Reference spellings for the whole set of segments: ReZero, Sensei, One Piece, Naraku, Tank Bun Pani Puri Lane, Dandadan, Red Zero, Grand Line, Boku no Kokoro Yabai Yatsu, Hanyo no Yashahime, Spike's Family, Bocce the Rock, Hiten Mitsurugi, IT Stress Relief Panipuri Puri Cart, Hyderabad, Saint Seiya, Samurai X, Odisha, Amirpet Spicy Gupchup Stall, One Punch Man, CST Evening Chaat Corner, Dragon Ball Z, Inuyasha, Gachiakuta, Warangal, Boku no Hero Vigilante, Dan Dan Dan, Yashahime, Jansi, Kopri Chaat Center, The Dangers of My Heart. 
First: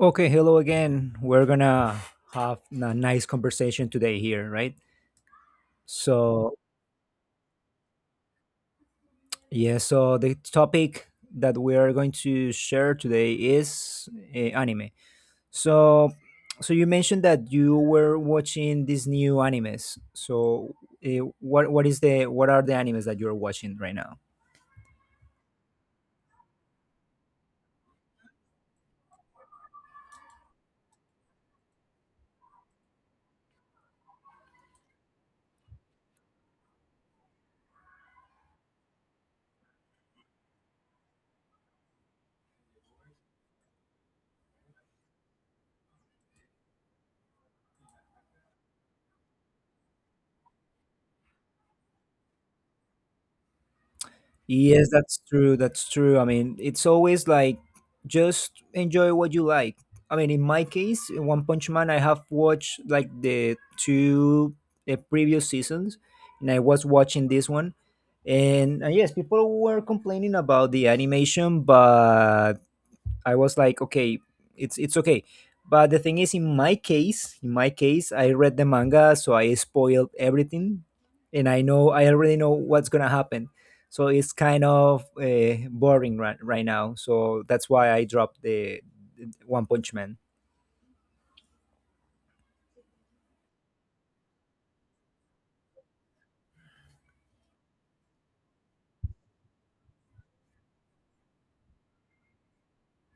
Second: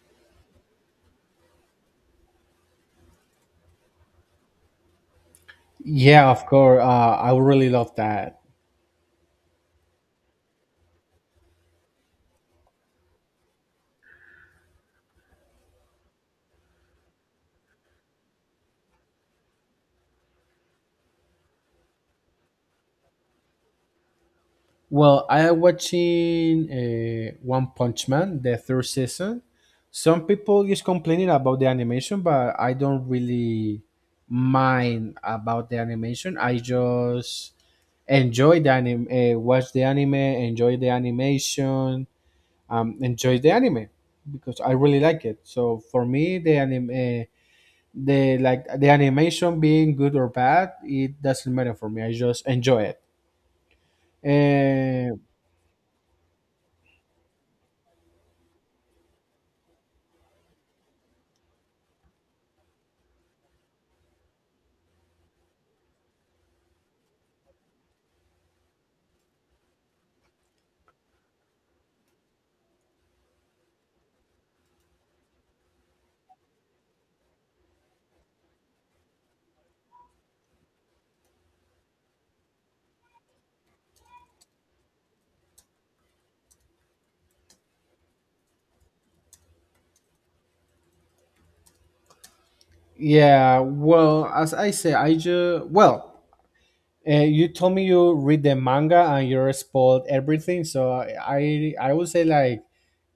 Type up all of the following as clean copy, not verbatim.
Okay, hello again. We're gonna have a nice conversation today here, right? Yeah, of So, course. I would really love that. yeah, so the topic that we are going to share today is anime. So, so you mentioned that you were watching these new animes. So, what are the animes that you're watching right now? Well, I am watching One Punch Man, the third season. Some people is complaining about the animation, but I don't really mind about the animation. I just enjoy the anime, watch the anime, enjoy the animation, enjoy the anime because I really like it. So for me, the anime. The like the animation being good or bad, it doesn't matter for me, I just enjoy it Yes, and that's true. That's true. I mean, it's always like just enjoy what you like. I mean, in my case, in One Punch Man, I have watched like the previous seasons, and I was watching this one. And yes, people were complaining about the animation, but I was like, okay, it's okay. But the thing is, in my case, I read the manga, so I spoiled everything, and I already know what's gonna happen. So it's kind of boring right now. So that's why I dropped the One Punch Man. yeah, well, as I say, I just you told me you read the manga and you spoiled everything, so I would say like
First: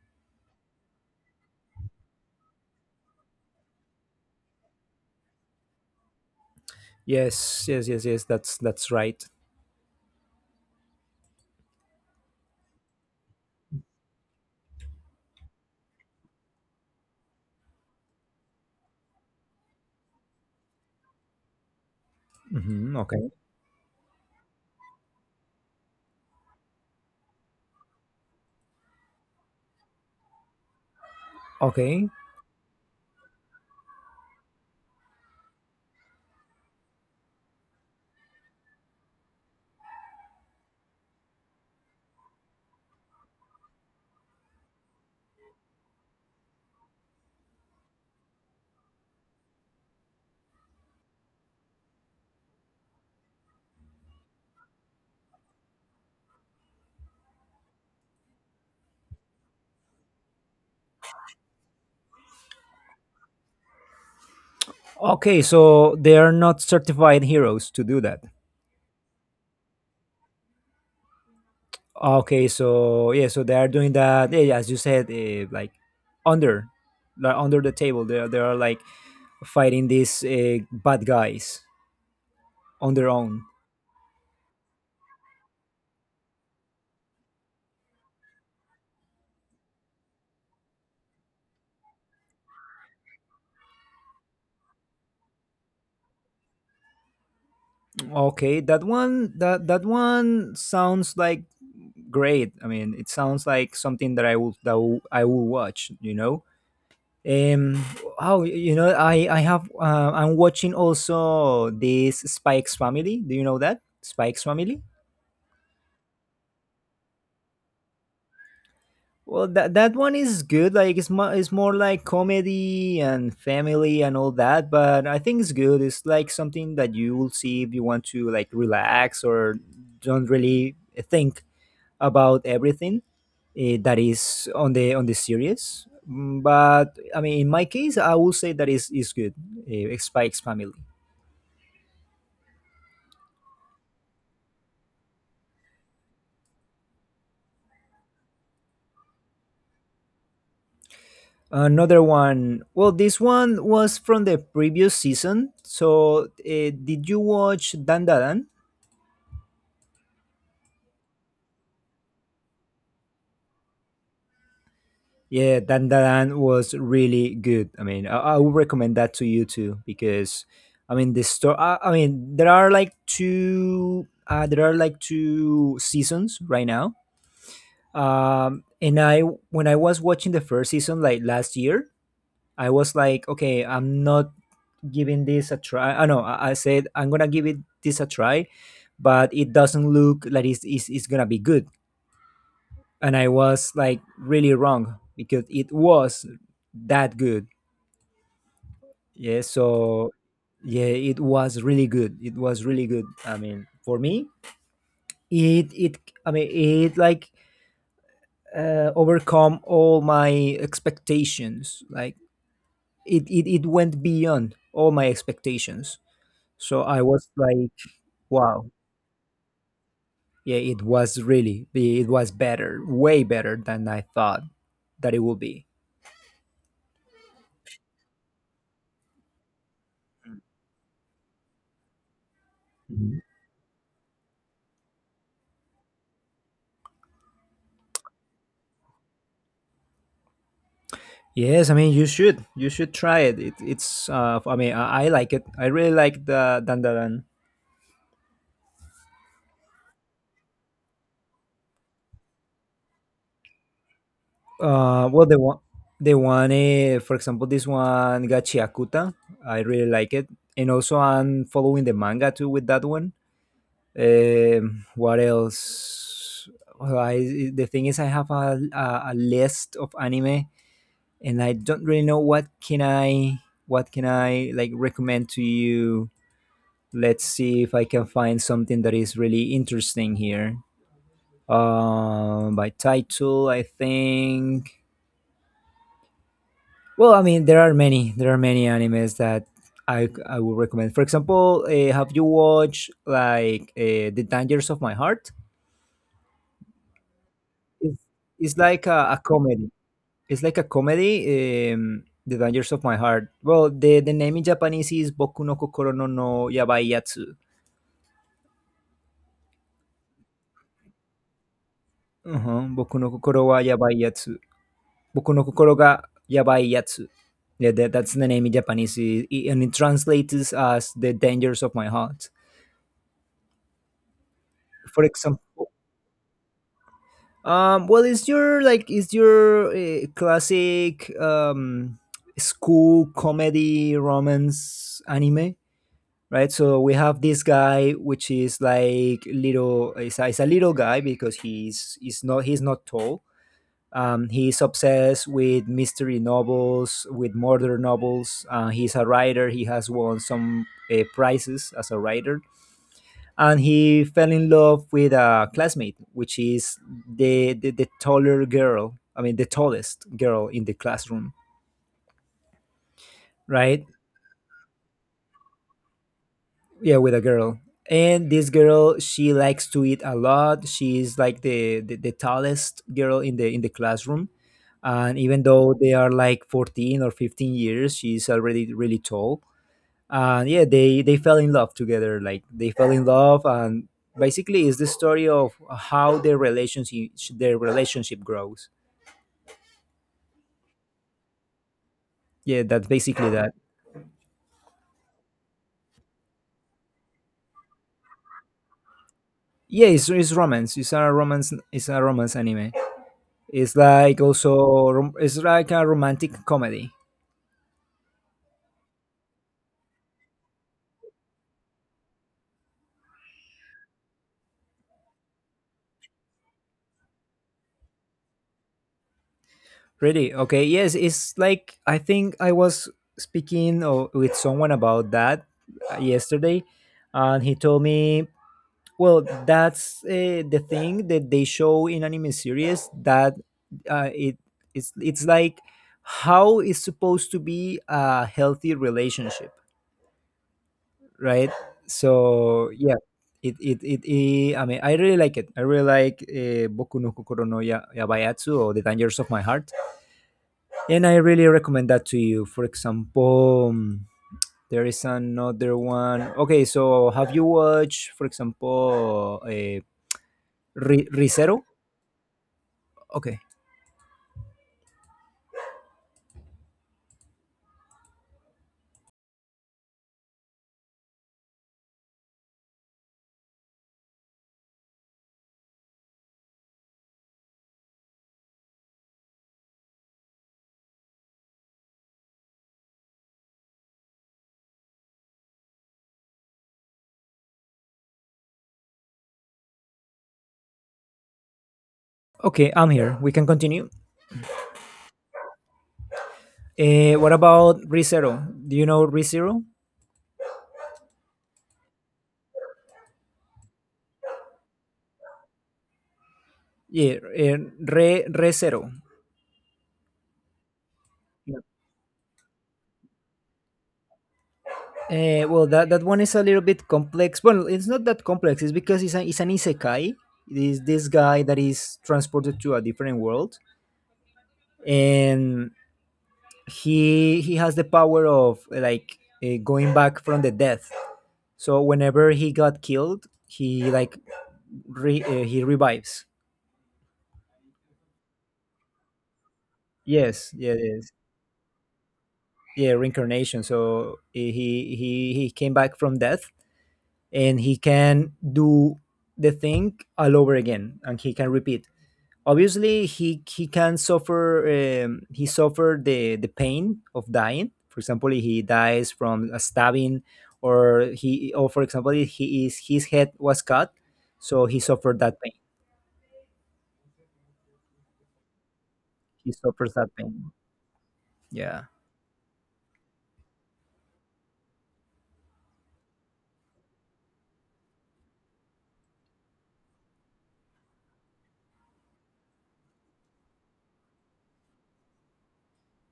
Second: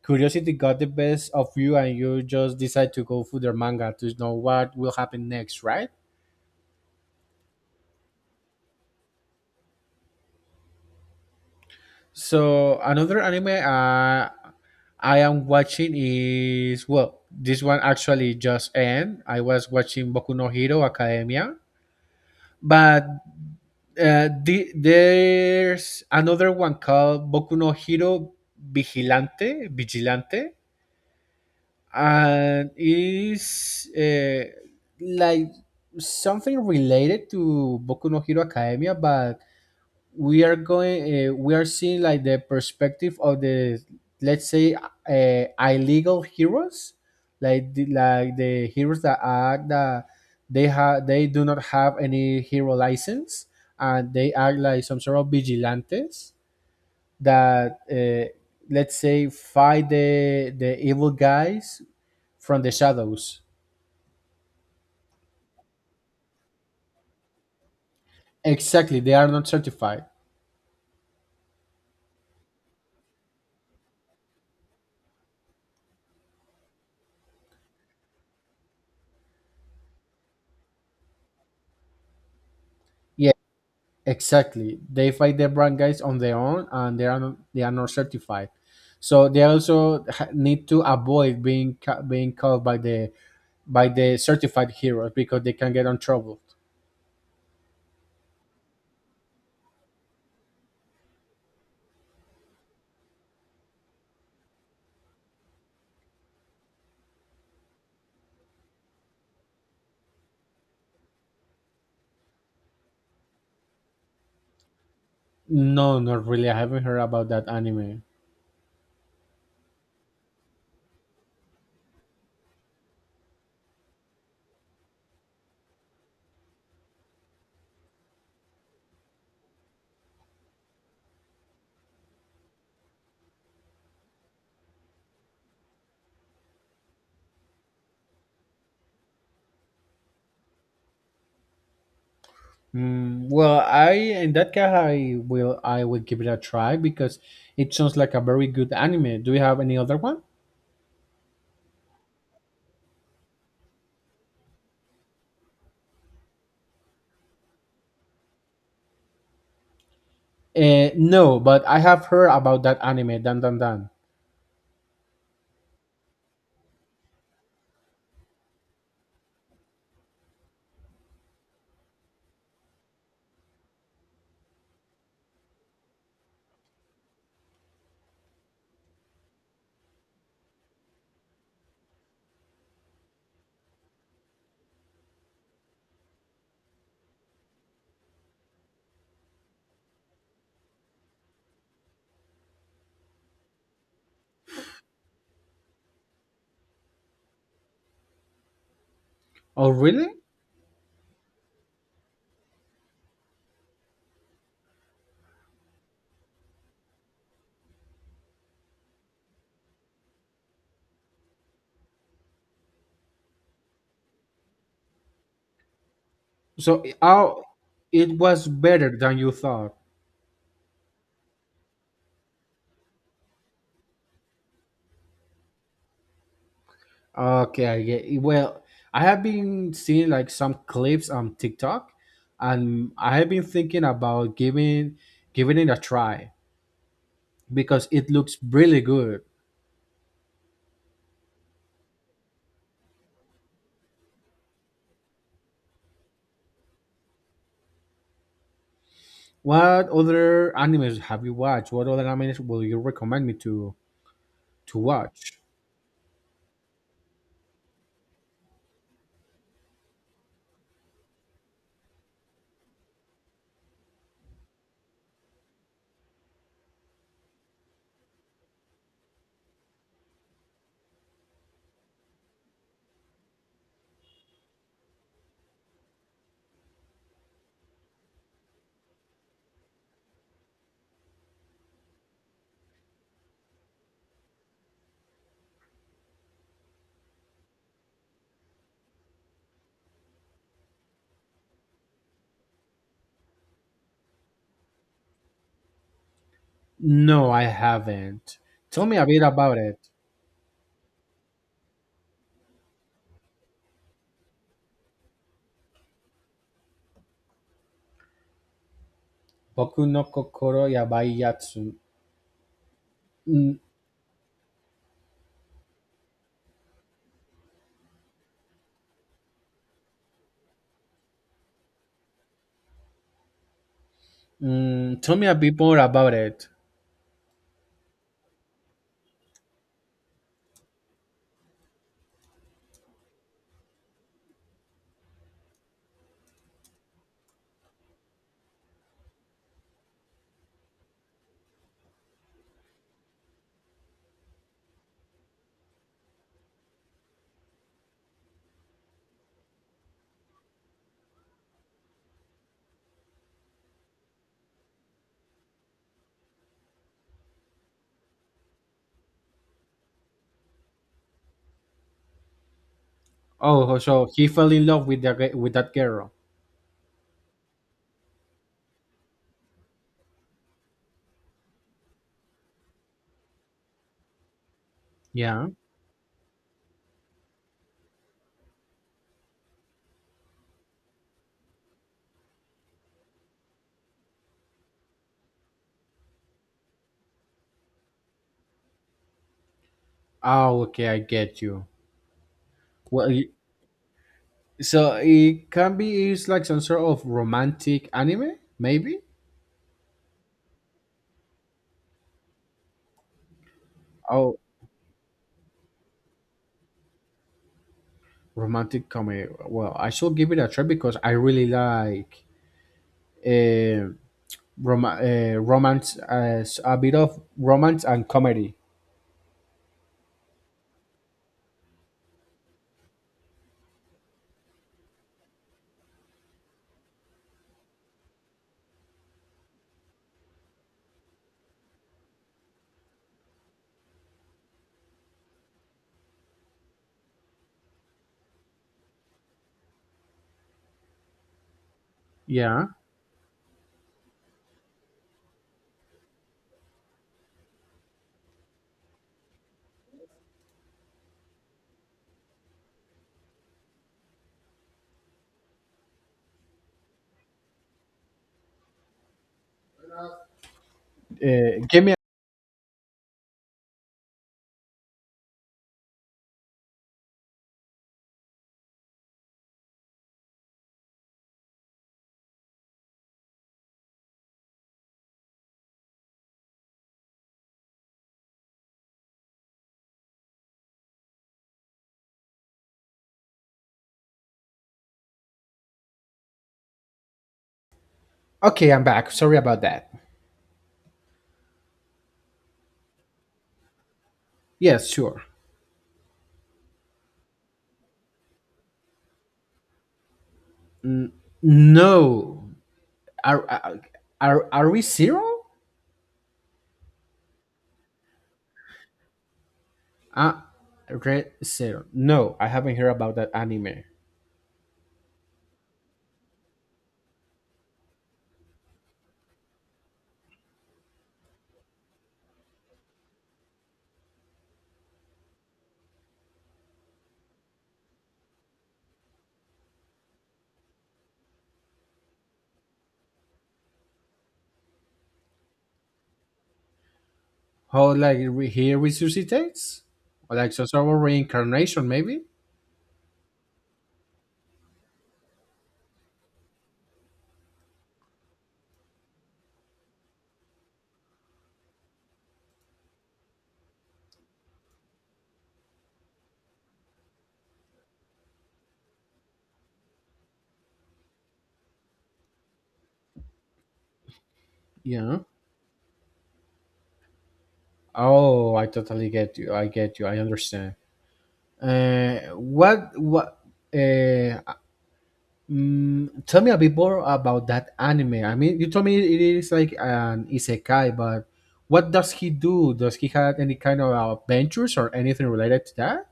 curiosity got the best of you and you just decide to go through the manga to know what will happen next, right? Yes, yes, yes, yes. That's right. So another anime, I am watching is, well, this one actually just end. I was watching Boku no Hero Academia, Hmm, but okay, there's another one called Boku no Hero Vigilante, okay, and is like something related to Boku no Hero Academia, but we are going we are seeing like the perspective of the, let's say, illegal heroes, like the heroes that act that they do not have any hero license, and they act like some sort of vigilantes that, let's say, fight the evil guys from the shadows. okay. So they are not certified heroes to do that. Exactly, they are not certified. Okay, so yeah, so they are doing that. Yeah, yeah, as you said, like under, like under the table, they are like fighting these bad guys on their Yeah. own. Exactly. They fight the brand guys on their own, and they are not certified. So they also need to avoid being being called by the certified heroes because they can get in trouble. Okay, that one sounds like great. I mean, it sounds like something that I will watch. Um, I'm watching also this Spike's Family. Do you know that Spike's Family? No, not really. I haven't heard about that anime. Well, that one is good. Like it's more like comedy and family and all that. But I think it's good. It's like something that you will see if you want to like relax or don't really think about everything that is on the series. But I mean, in my case, I will say that is good. Spike's Family. Mm, well, I in that case, I will give it a try because it sounds like a very good anime. Do you have any other one? Another one. Well, this one was from the previous season. So, did you watch Dan Dadan? No, but I have heard about that anime, Dan Dan Dan. Yeah, Dandadan was really good. I mean, I would recommend that to you too because, I mean, the story. I mean, there are like two. There are like two seasons right now. And I when I was watching the first season like last year, I was like, okay, I'm not giving this a try. I know I said I'm gonna give it this a try, but it doesn't look like it's gonna be good. And I was like really wrong because it was that good. Yeah, Oh, really? so yeah, it was really good. It was really good. I mean, for me, it I mean, it like overcome all my expectations. Like it went beyond all my expectations. So So I was oh, like, it was wow. better than you thought. Yeah, it was better, way better than I thought that it would be. Okay, I get it. Well, I have been seeing like some clips on TikTok, and I Mhm. have been thinking about giving it a try because it looks really good. Yes, I mean you should try it. It's I mean I like it. I really like the Dandadan. What other animes have you watched? What other animes will you recommend me to Uh, well, the watch? one, the one, for example, this one Gachiakuta, I really like it, and also I'm following the manga too with that one. What else? Well, the thing is, I have a list of anime, and I don't really know what can I like recommend to you. Let's see if I can find something that is really interesting here. By title, I think. Well, I mean, there are many. There are many animes that I would recommend. For example, have you watched like The Dangers of My Heart? No, I It's, haven't. it's Tell like me a a, bit a about comedy. it. It's like a comedy. The Dangers of My Heart. Well, the name in Japanese is Boku no Kokoro no Yabai Yatsu. Boku no Kokoro Yabai Yatsu. Uh-huh. Boku no Kokoro Mm, wa Yabai Yatsu. Boku no Kokoro ga Yabai Yatsu. Yeah, that's the name in Japanese, and it translates as The Dangers of My Heart. For tell me a bit example, more about it. Well, is your classic school comedy romance anime, right? So we have this guy which is like little. It's a little guy because he's not tall. He's obsessed with mystery novels, with murder novels. He's a writer. He has won some prizes as a writer, and he fell in love with a classmate, which is the taller girl. I mean, the tallest girl in the classroom, Oh, right? so he fell in love with that girl. Yeah, with a girl. And this girl, she likes to eat a lot. She's like the tallest girl in the classroom. And even Yeah. though they are like 14 or 15 years, she's already really tall. And yeah, they fell in love together, like they fell in love, and basically it's the story of how their relationship grows. Oh, okay, I get you. Yeah, that's Well, y- basically that. so it can be, it's like some sort of romantic anime, maybe. Yeah, it's a romance anime. It's like Oh, also rom- it's like a romantic comedy. romantic comedy. Well, I should give it a try because I really like uh, romance, as a bit of romance and comedy. Really, okay, yes, it's like I think I was speaking with someone about that yesterday, and he told me. Well, that's the thing that they show in anime series that uh, it it's like how is supposed to be a healthy relationship, right? Yeah. So yeah, it I mean I really like it. I really like Boku no Kokoro no Yabayatsu or The Dangers of My Heart, and I really recommend that to you. For example, there is another one. Okay, so have you watched, for example, Rizero? Give me. Okay. Okay, I'm back. Sorry about that. Okay, I'm here. We can continue. Yes, sure. What about ReZero? Do you know ReZero? No. Are are are we zero? Yeah, Re ReZero. Ah, Red Zero. No, I haven't heard about that anime. Well, that one is a little bit complex. Well, it's not that complex. It's because it's an isekai. It is this guy that is transported to a different world, and he has the power of like going back from the death. So whenever he got killed, he like he revives. How, he resuscitates? Like Yes, some yes, sort of yes. reincarnation, maybe? Yeah, reincarnation, so he came back from death, and he can do the thing all over again, and he can repeat. Obviously, he can suffer. He suffered the pain of dying. For example, he dies from a stabbing, or for example he is his head was cut, so he Yeah. suffered that pain. Oh, I totally get He you. I suffers get you. that I pain. understand. Yeah. Uh, what what? Uh, tell me a bit more about that anime. I mean, you told me it is like an isekai, but what does he do? Does he have any kind of adventures or anything related to that?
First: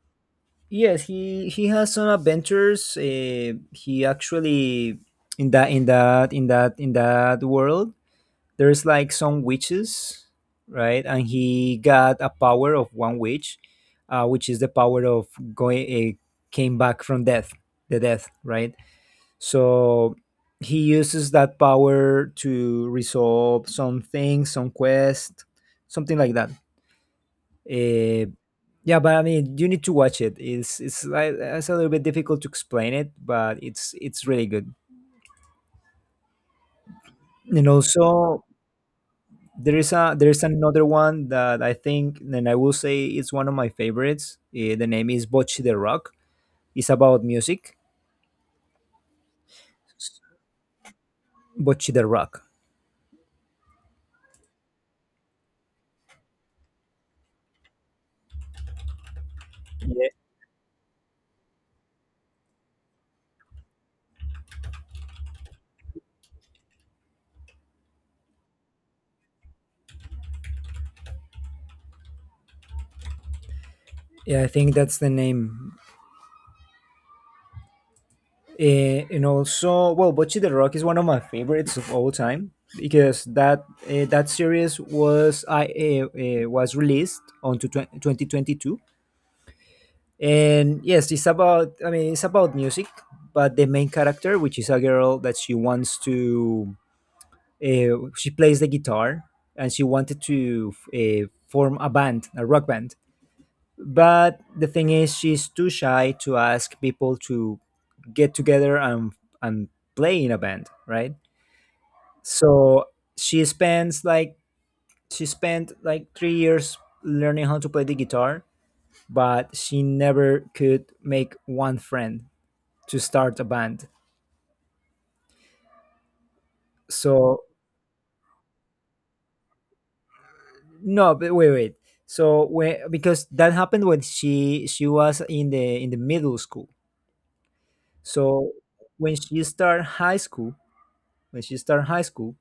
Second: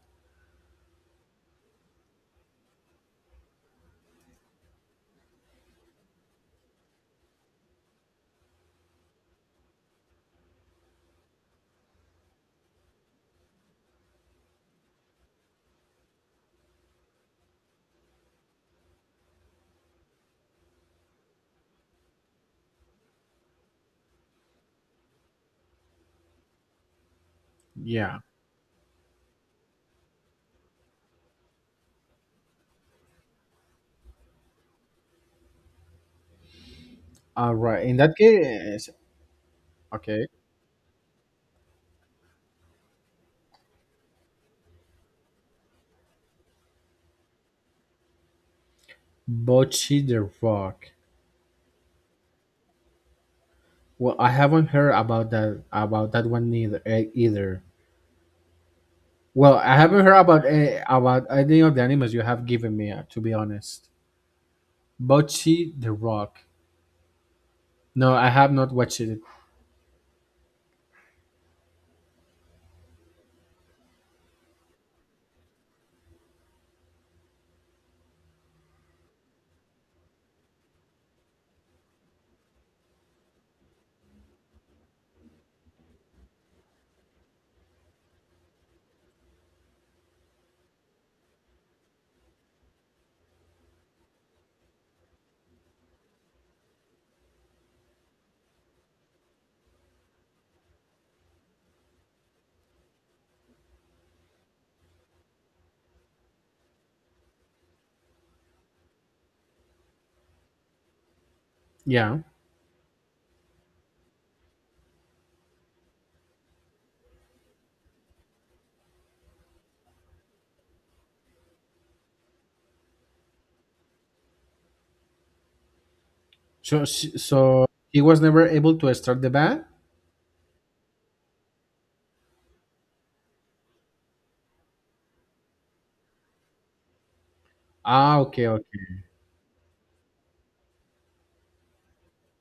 Yes, he has some adventures. He actually, in that world, there's like some witches, right? And he got a power of one witch, which is the power of going came back from death, the death, right? So he uses that power to resolve some things, some quest, something like that. Yeah. Uh, yeah, but I mean, you need to watch it. It's like it's a little bit difficult to explain it, but it's really good. All And right. In that also, case, okay. there is another one that I think, and I will say it's one of my favorites. The name is Bocce the Rock. It's about music. Bocce the Rock. Bocce the Rock. Well, I haven't heard about that one either. Either. Well, I haven't Yeah, heard about about any of the animals you have given me. To be honest, Bocce the Rock. No, I have not watched it. yeah, I think that's the name. And also, well, Bocce the Rock is one of my favorites of all time because that series was released on to 2022, and yes, it's about I mean it's about music. But the main character, which is a girl that she wants to she plays the guitar, and she wanted to form a rock band. But the thing is, she's too shy to ask people to get together and play in a band, right? Yeah. So she spends like she spent like 3 years learning how to play the guitar, but she never could make one friend to start a band. So So he was never able to start the band. no, but wait, wait. So when because that happened when she was in the middle school. Ah, okay, So okay. when she started high school, when she started high school,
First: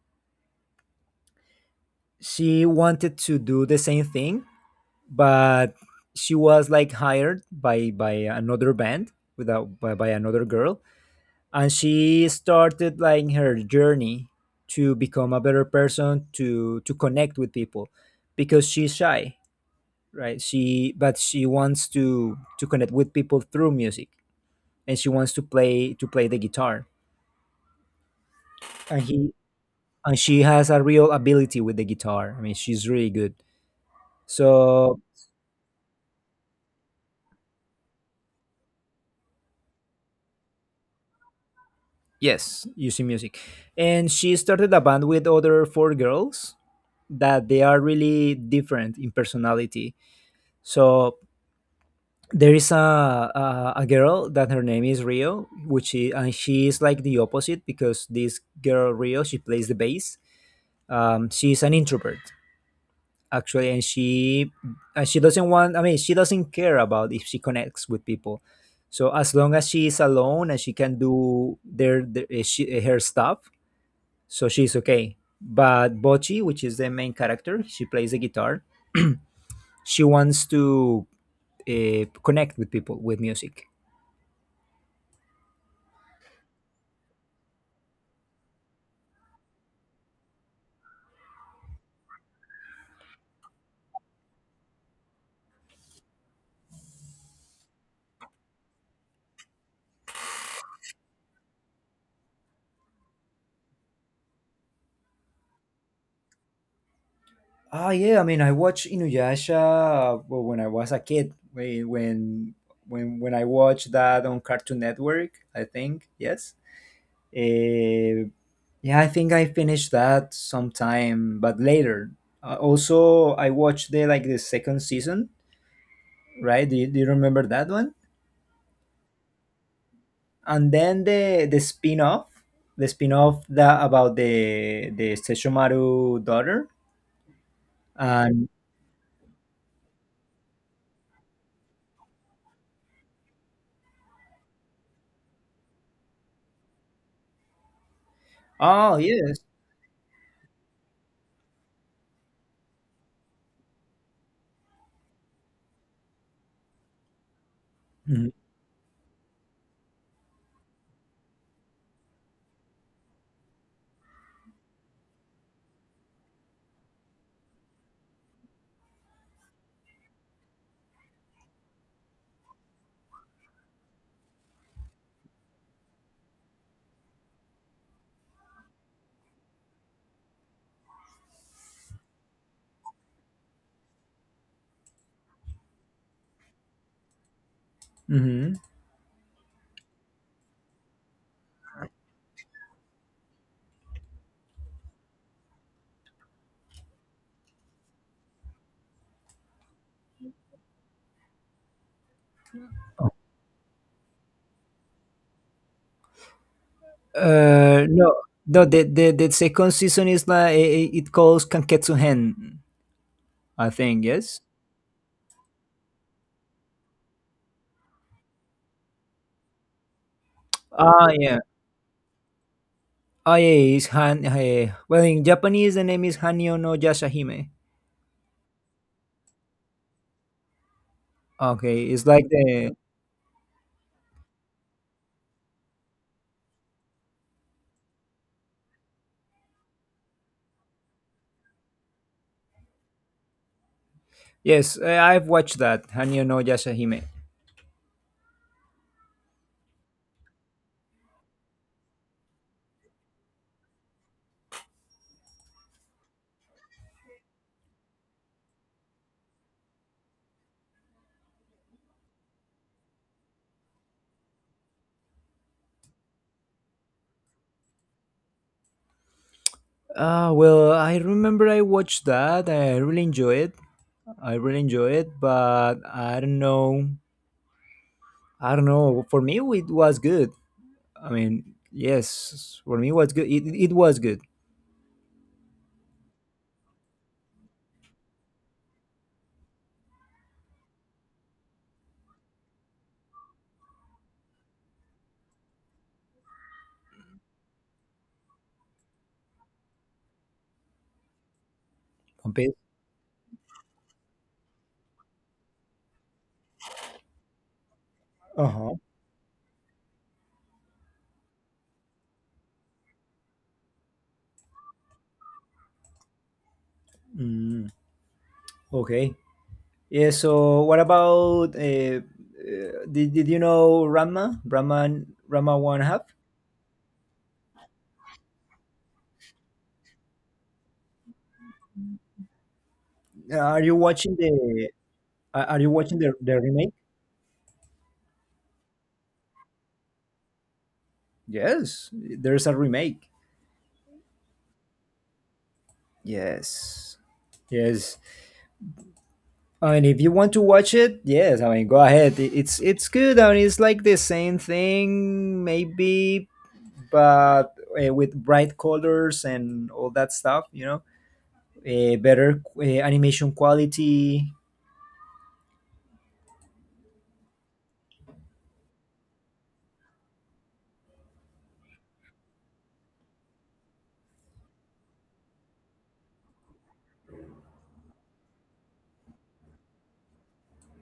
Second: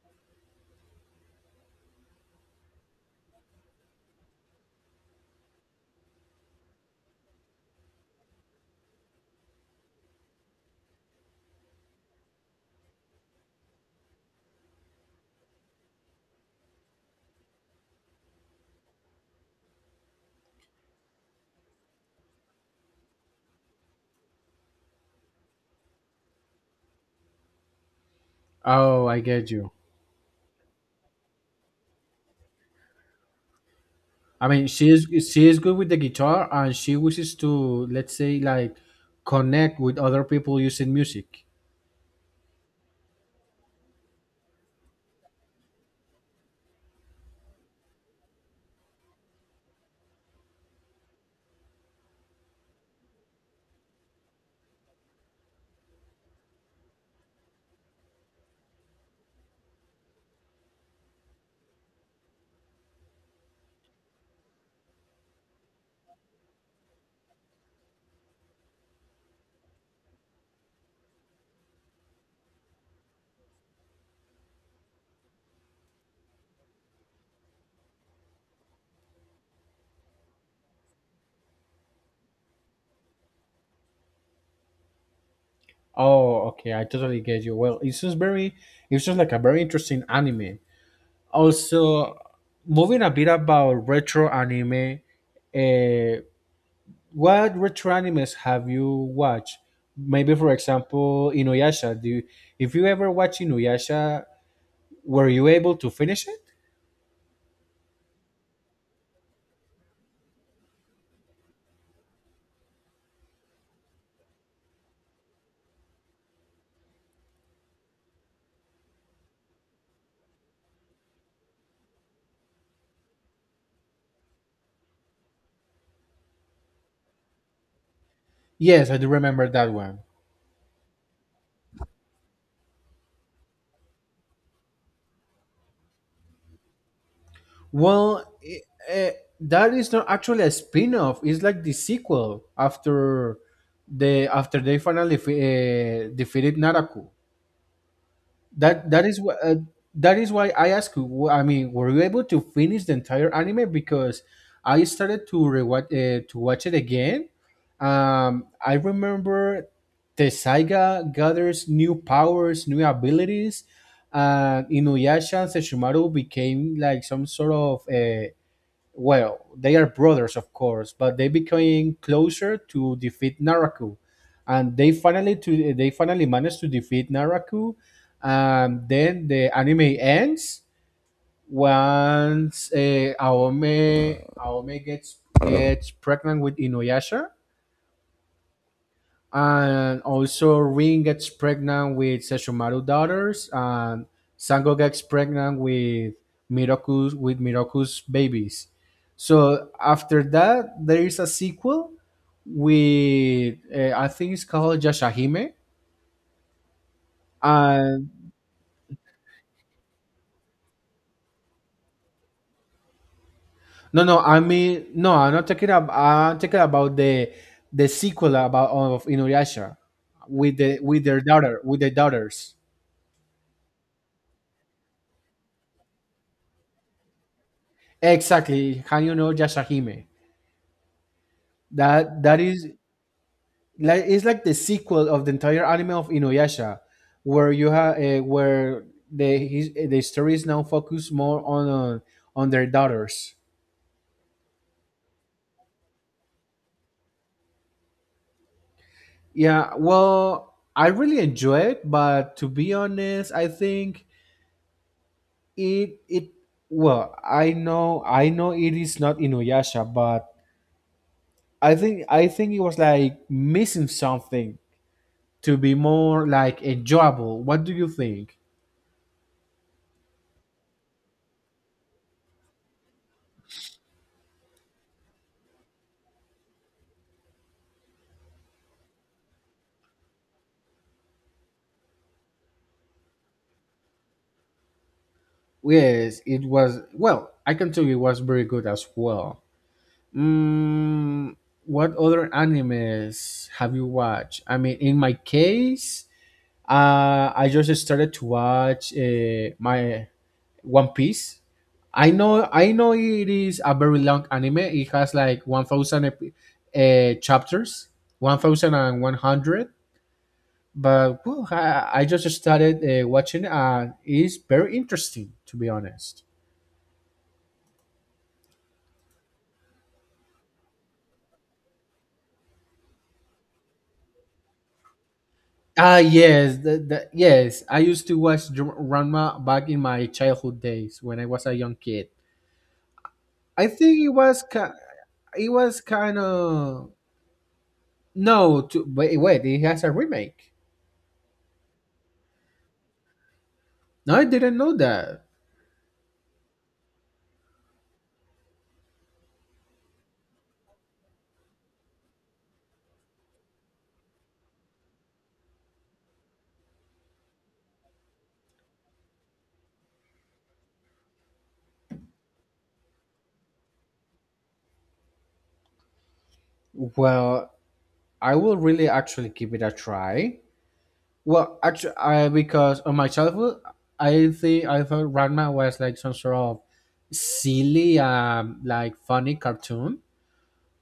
she wanted to do the same thing, but she was like hired by another band without by, another girl, and she started like her journey to become a better person to connect with people because she's shy, right? she But she wants to connect with people through music, and she wants to play the guitar. and Oh, I he get you. and she has a real ability with the guitar. I mean, she's really good, I mean, so she is good with the guitar, and she wishes to, let's say, like connect with other people using music. yes, using music. And she started a band with other four girls that they are really different in personality. So there is a girl that her name is Rio, which is and she is like the opposite because this girl Rio, she plays the bass. She's an introvert, actually, and she doesn't want, I mean, she doesn't care about if she connects with people, so as long as she is alone and she can do their eh, she, eh, her stuff. So she's okay. But Bochi, which is the main character, she plays the guitar. She wants to connect with people with music. Oh, okay, I totally get you. It's just like a very interesting anime. Also, moving a bit about retro anime, uh, what retro animes have you watched? Maybe, for example, Inuyasha. If you ever watch Inuyasha, were you able to finish it? Ah, yeah, I mean, I watched Inuyasha well, when I was a kid, when I watched that on Cartoon Network, I think. Yes. Uh, yeah, I think I finished that sometime, but later. Also, I watched the like the second season, right? Do you remember that one? Yes, I do remember that one. And then the spin-off, the spin-off that about the Sesshomaru daughter. Well, And i- eh, that is not actually a spin-off. It's like the sequel after they finally defeated Naraku. That oh that is wh- yes, uh, that is why I ask you. I mean, were you able to finish the entire anime? Because I started to rewatch to watch it again. mm-hmm. I remember the Saiga gathers new powers, new abilities. And Inuyasha and Sesshomaru became like some sort of, well, they are brothers, of course, but they became closer to defeat Naraku, and they finally managed to defeat Naraku. And then the anime ends once Aome gets pregnant with Inuyasha, and also Rin gets pregnant with Sesshomaru's daughters, and Sango gets pregnant with Miroku's babies. So after that, there is a sequel with, I think it's called Yashahime. And No, no. The, the second season is like it calls Kanketsu Hen, I think. Yes. No, I'm not talking about I'm talking about the sequel about of Inuyasha with the with Ah, their yeah. daughter with the daughters. Oh yeah, it's Han. Eh, well, in Japanese, the name is Hanyo no Yashahime. Exactly, how you know Yashahime? Okay, it's That like that is the like, it's like the sequel of the entire anime of Inuyasha, where you have where the his, the story is now focused more on their daughters. yes. Eh, I've watched that Hanyo no Yashahime. Yeah, well, I really enjoy it, but to be honest, I think it it well, I know, I know it is not Inuyasha, but I think it was like missing something to be more like enjoyable. What do you think? Ah, well, I remember I watched that. I really enjoy it. I really enjoy it, but I don't know. I don't know. For me, it was good. I mean, yes, for me, it was good. It was good. Yes, it was. Well, I can tell you it was very good as well. Mm, what other animes have you watched? I mean, in my case, I just started to watch my One Piece. Okay. I know, it is a very long anime. It has like 1,000 chapters, one Uh thousand huh. and one hundred. But whew, I just started watching, and it's very interesting, to be honest. Mm, okay. Yeah. So, what about? Did you know Rama? Rama One Ah, Half. yes, yes. I used to watch Ranma back in my childhood days when I was a young kid. Are I you think it watching was the? ki- Are it you was watching the kind remake? of no. To, wait, wait, it has a remake. Yes, there's a remake. No, I didn't know that. Yes, yes. I mean, if you want to watch it, yes. I mean, go ahead. It- It's good. I mean, it's like the same thing, maybe, but with bright colors and all that stuff. You know, better animation quality. Well, I will really actually give it a try. Well, actually, because of my childhood, I think I thought Ranma was like some sort of silly, like funny cartoon.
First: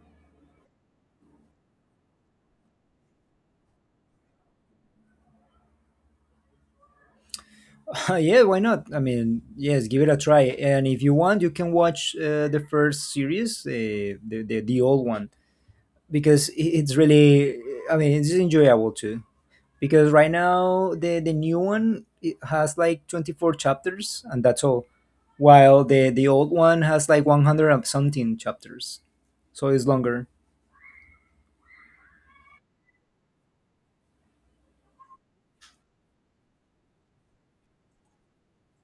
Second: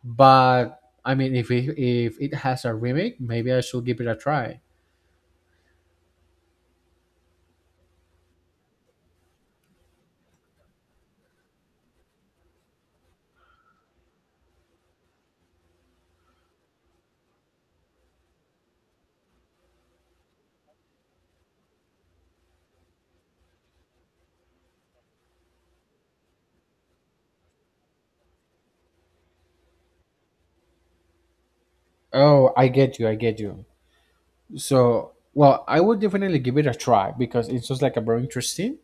But I mean, if it has a remake, maybe I should give it a try. Yeah, why not? I mean, yes, give it a try. And if you want, you can watch the first series, the, the old one, because it's really, I mean, it's enjoyable too. Because right now the new one it has like 24 chapters, and that's all, while the old one has like 100 and something chapters, so it's longer. Oh, I get you. I get you. So, well, I would definitely give it a try because it's just like a very interesting,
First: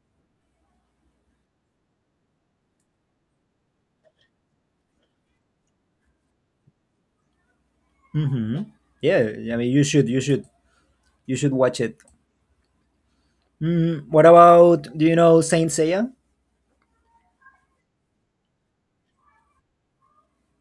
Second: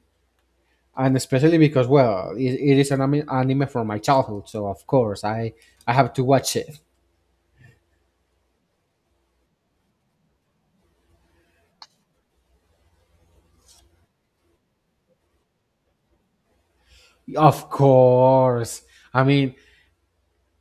and especially because, well, it is an anime from my childhood, so of course I have to watch it. Hmm. Yeah, I mean, you should watch it. Mm, what about, do you know Saint Seiya? Of course. I mean,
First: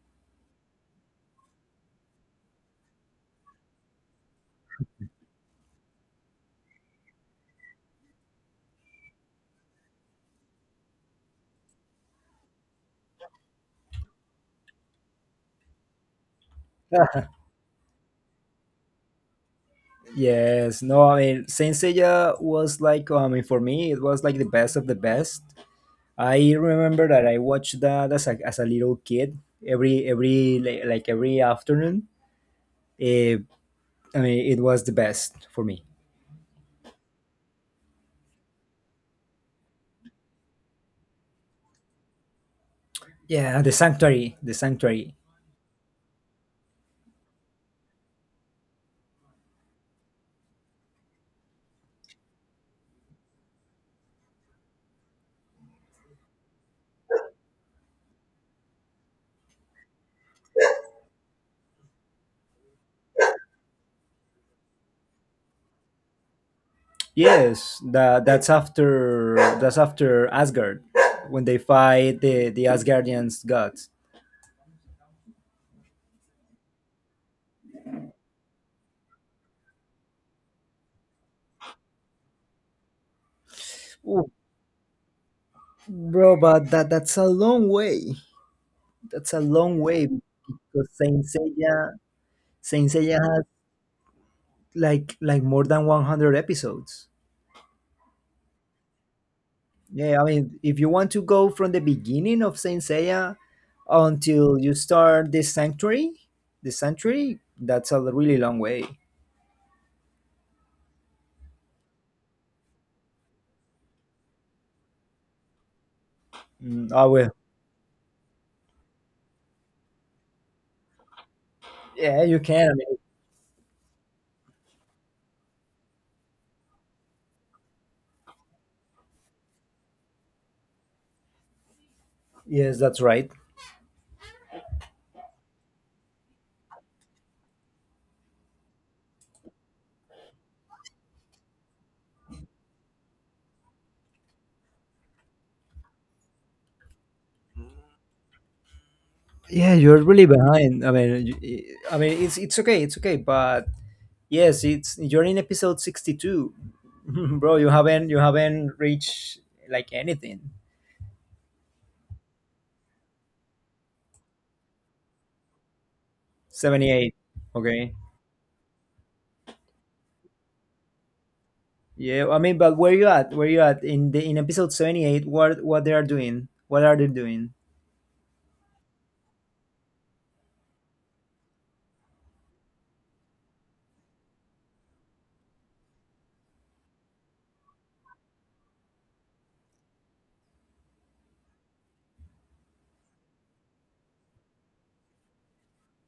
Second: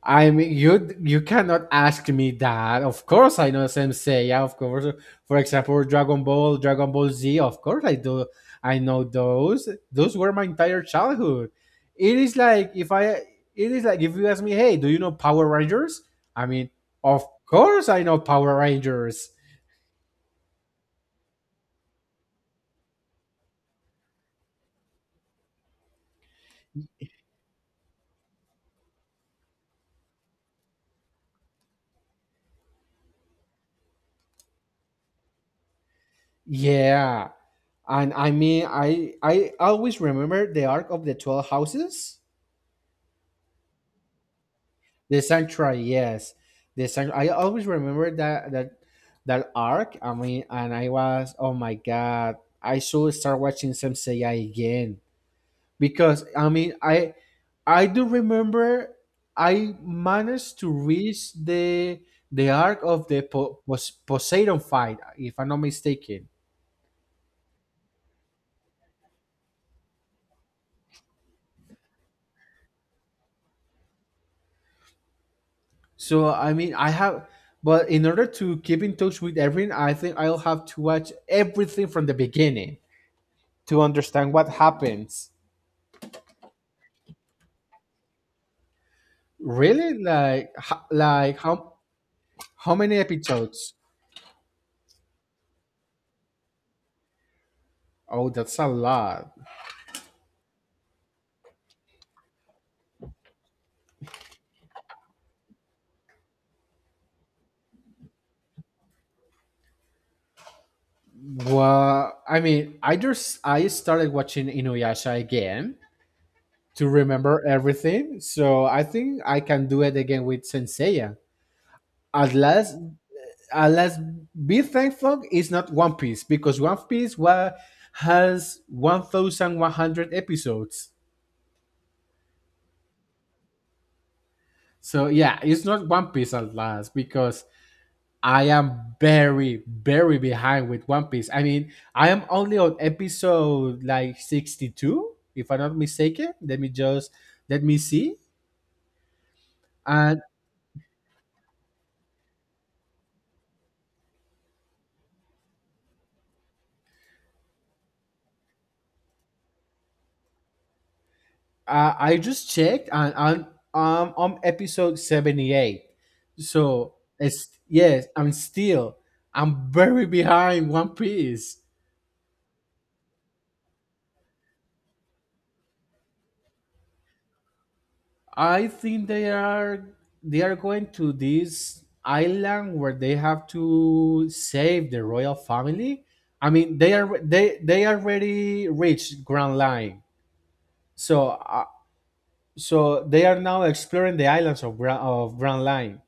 I mean, you cannot ask me that. Of course, I know Sensei. Yeah, of course, for example, Dragon Ball, Dragon Ball Z. Of course, I do. I know those. Those were my entire childhood. It is like if I. It is like if you ask me, hey, do you know Power Rangers? I mean, of course, I know Power Rangers. Yes, no, I mean, Saint Seiya was like, I mean, for me, it was like the best of the best. I remember that I watched that as a little kid every like every afternoon. Eh, I mean, it was the best for me. Yeah, and I mean, I always remember the arc of the 12 houses. Yeah, the sanctuary, the sanctuary. The sanctuary, yes. The sanctuary. I always remember that arc. I mean, and I was, oh my god, I should start watching Sensei again because I mean, I do remember I managed to reach the arc of the Poseidon fight, if I'm not mistaken. Yes, that that's after Asgard, when they fight the Asgardians gods. So I mean, but in order to keep in touch with everything, I think I'll have to watch everything from the beginning to Ooh, understand what happens. bro, but that that's a long way. That's a long Really? way Like, because how Saint many Seiya has episodes? like more than 100 episodes. Oh, that's a lot. Yeah, I mean, if you want to go from the beginning of Saint Seiya until you start the Sanctuary, that's a really long way. Well, I mean, I started watching Inuyasha again to Mm, I will. remember everything, so I think I can do it again with Senseiya. Yeah, At you can. I last, mean, at last, be thankful is not One Piece because has 1,100 episodes. yes, that's right. So yeah, it's not One Piece at last because I am very, very behind with One Piece. I mean, I am only on episode like 62, if I'm not mistaken. Let me just let me see. Yeah, you're And really behind. I mean, I mean, it's okay, it's okay, but yes, it's you're in episode 62, bro. You haven't reached like anything. I just checked and I'm on episode 78. So 78. it's Okay. yes, I'm still I'm very behind One Piece. Yeah, I mean, but where you at? Where you at in the in episode 78? What they are doing? What are they doing? I think they are going to this island where they have to save the royal family. I mean, they already reached Grand Line, so they are now exploring the islands of Grand Line.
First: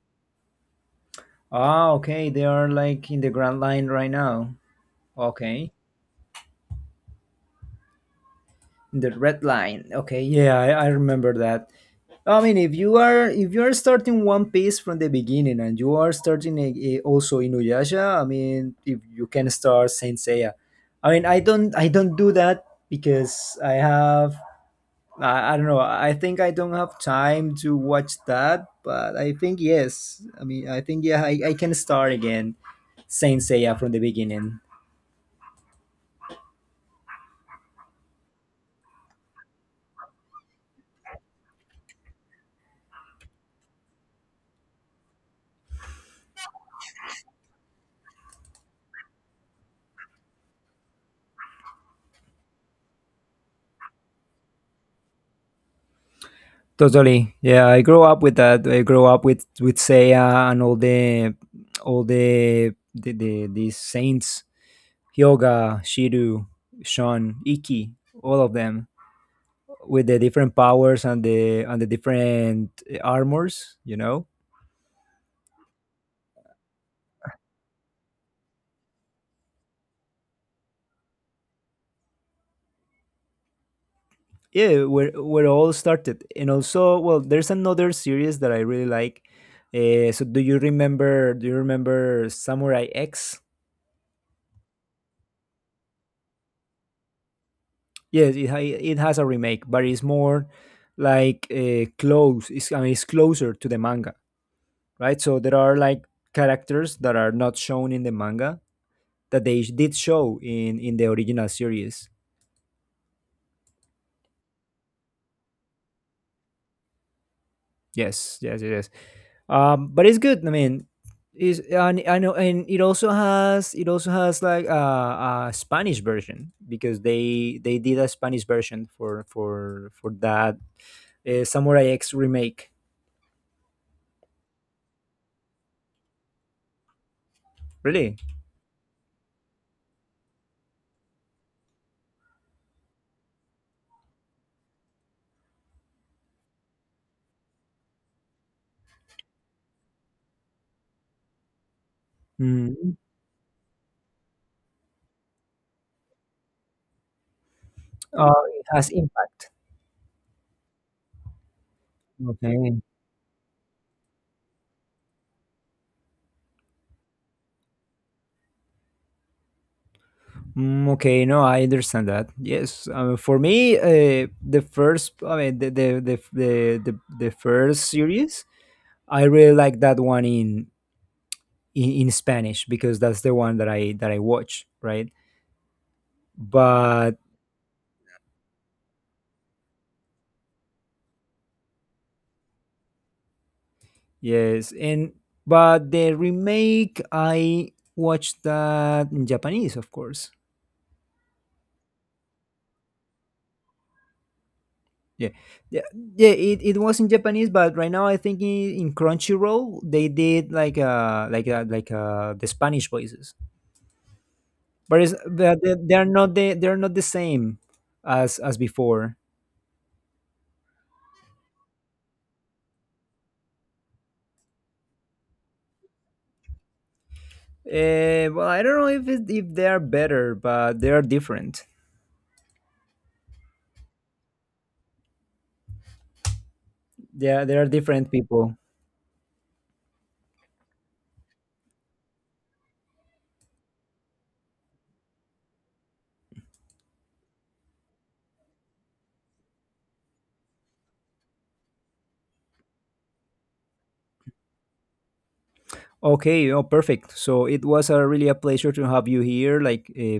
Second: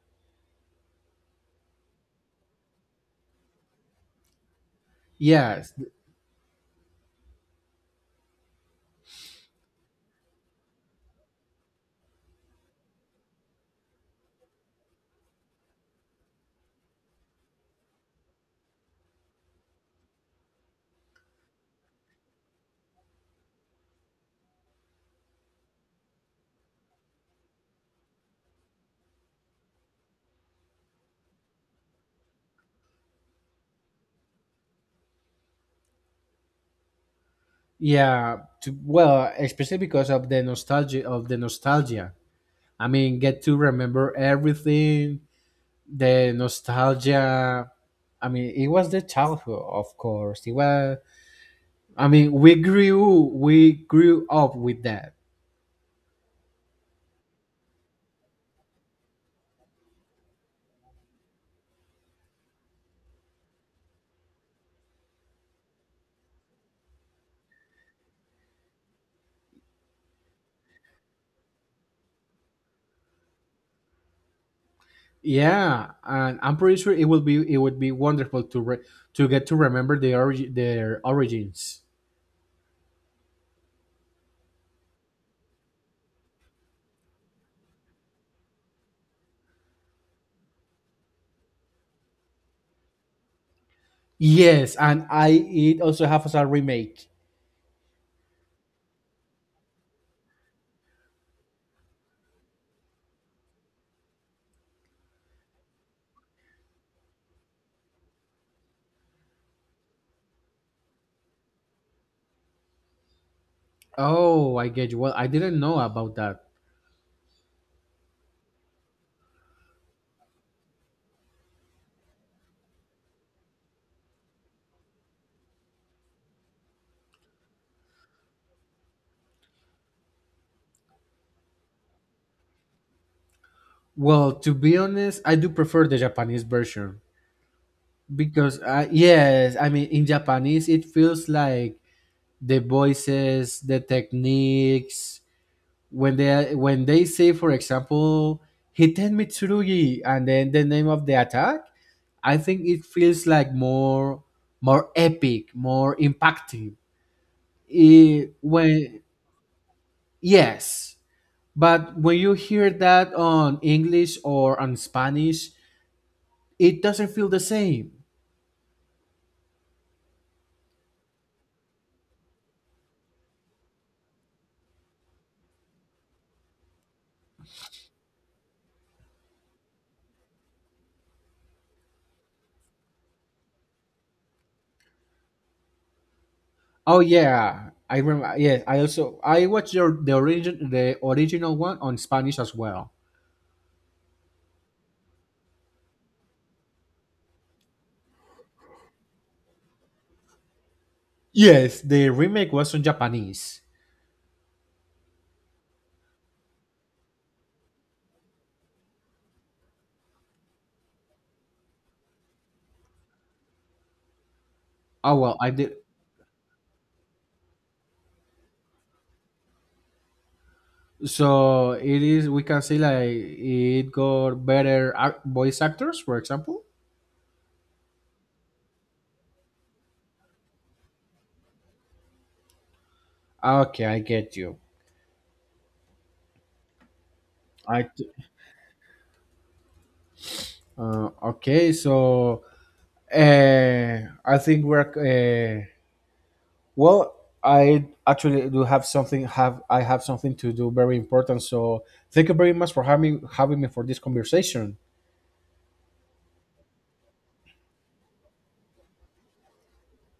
Ah, okay, they are like in the Grand Line right now. Okay, Yes, in the Red Line. Okay, yeah, I remember that. I mean, if you are, if you are starting One Piece from the beginning and you are starting a, also Inuyasha, I mean, if you can start Saint Seiya, I mean, I don't do that because I have I don't know. I think I don't have time to watch that, but I think yes. I mean, I think yeah, I can start again Saint Seiya from the beginning. yeah. Well, especially because of the nostalgia. I mean, get to remember everything the nostalgia. I mean, it was the childhood, of course it was. I mean, we grew up with that. Totally. Yeah, I grew up with that. I grew up with Seiya and all the the these saints, Hyoga, Shiru, Shon, Iki, all of them with the different powers and the different armors, you know. Yeah, and I'm pretty sure it would be, wonderful to to get to remember their origins. Yeah, where all started. And also, well, there's another series that I really like. So do you remember, do you remember Samurai X? Yes, and I, it also has a remake. Yes, it has a remake, but it's more like close it's, I mean it's closer to the manga, right? So there are like characters that are not shown in the manga that they did show in the original series. Oh, I get you. Well, I didn't know about that. Yes, yes, yes, yes. But it's good. I mean, is, and I know, and it also has, like a Spanish version because they did a Spanish version for that Samurai X remake. Well, to be honest, I do prefer the Japanese version Really? because, yes, I mean in Japanese it feels like the voices, the techniques. When they say, for example, Hiten Mitsurugi, and then the name of the attack, I think it Mm. feels like more epic, more impacting. It, It has when impact. yes, but when you hear Okay. that on English or on Spanish, it doesn't feel the same. Mm, okay, no, I understand that. Yes, for me, the first, I mean, the first series, I really like that one in in Spanish because that's the one that I watch, right? Oh But yeah, I remember. Yes, I also I watched your, the original one on Spanish as well. yes, and but the remake I watched that in Japanese, of course. Yes, the remake was in Japanese. Yeah, yeah, yeah. It was in Japanese, but right now I think in Crunchyroll they did like uh, the Spanish voices, but Oh well, I but they did. Are not the they are not the same as before. So it is. We can say like it got better voice actors, for example. Well, I don't know if if they are better, but they are different. Okay, I get you. Yeah, they are I t- different people. uh, okay. So, uh, I think we're uh, well. I actually do have something. Have I have something to do very important. So thank you very much for having me for this conversation. Okay, oh, perfect. So it was a really a pleasure to have you here, like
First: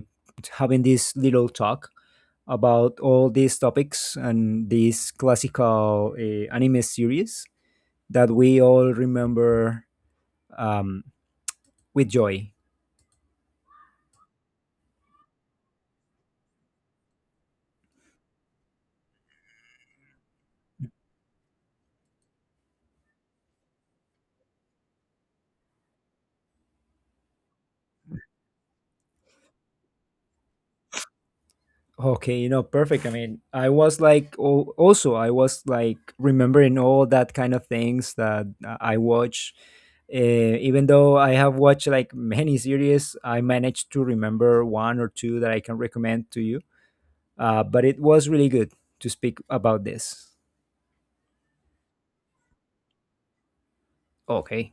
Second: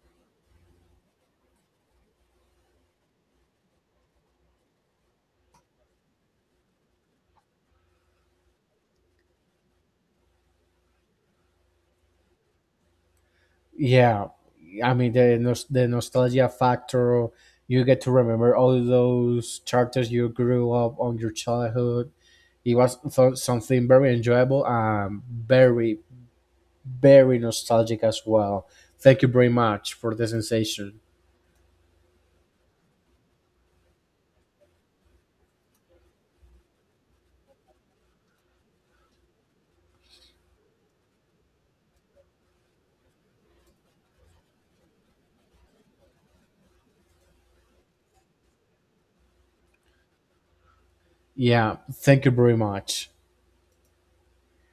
having this little talk about all these topics and this classical anime series that we all remember um, with joy. Yeah, I mean the the nostalgia factor. You get to remember all those characters you grew up on your childhood. It was something very enjoyable and very nostalgic as well. Thank you very much for the sensation. Okay, you know, perfect. I mean, I was like, oh, also, I was like remembering all that kind of things that I watch. Uh, Even though I have watched like many series, I managed to remember one or two that I can recommend to you. But it was really good to speak about this. Yeah, thank you very much. Okay.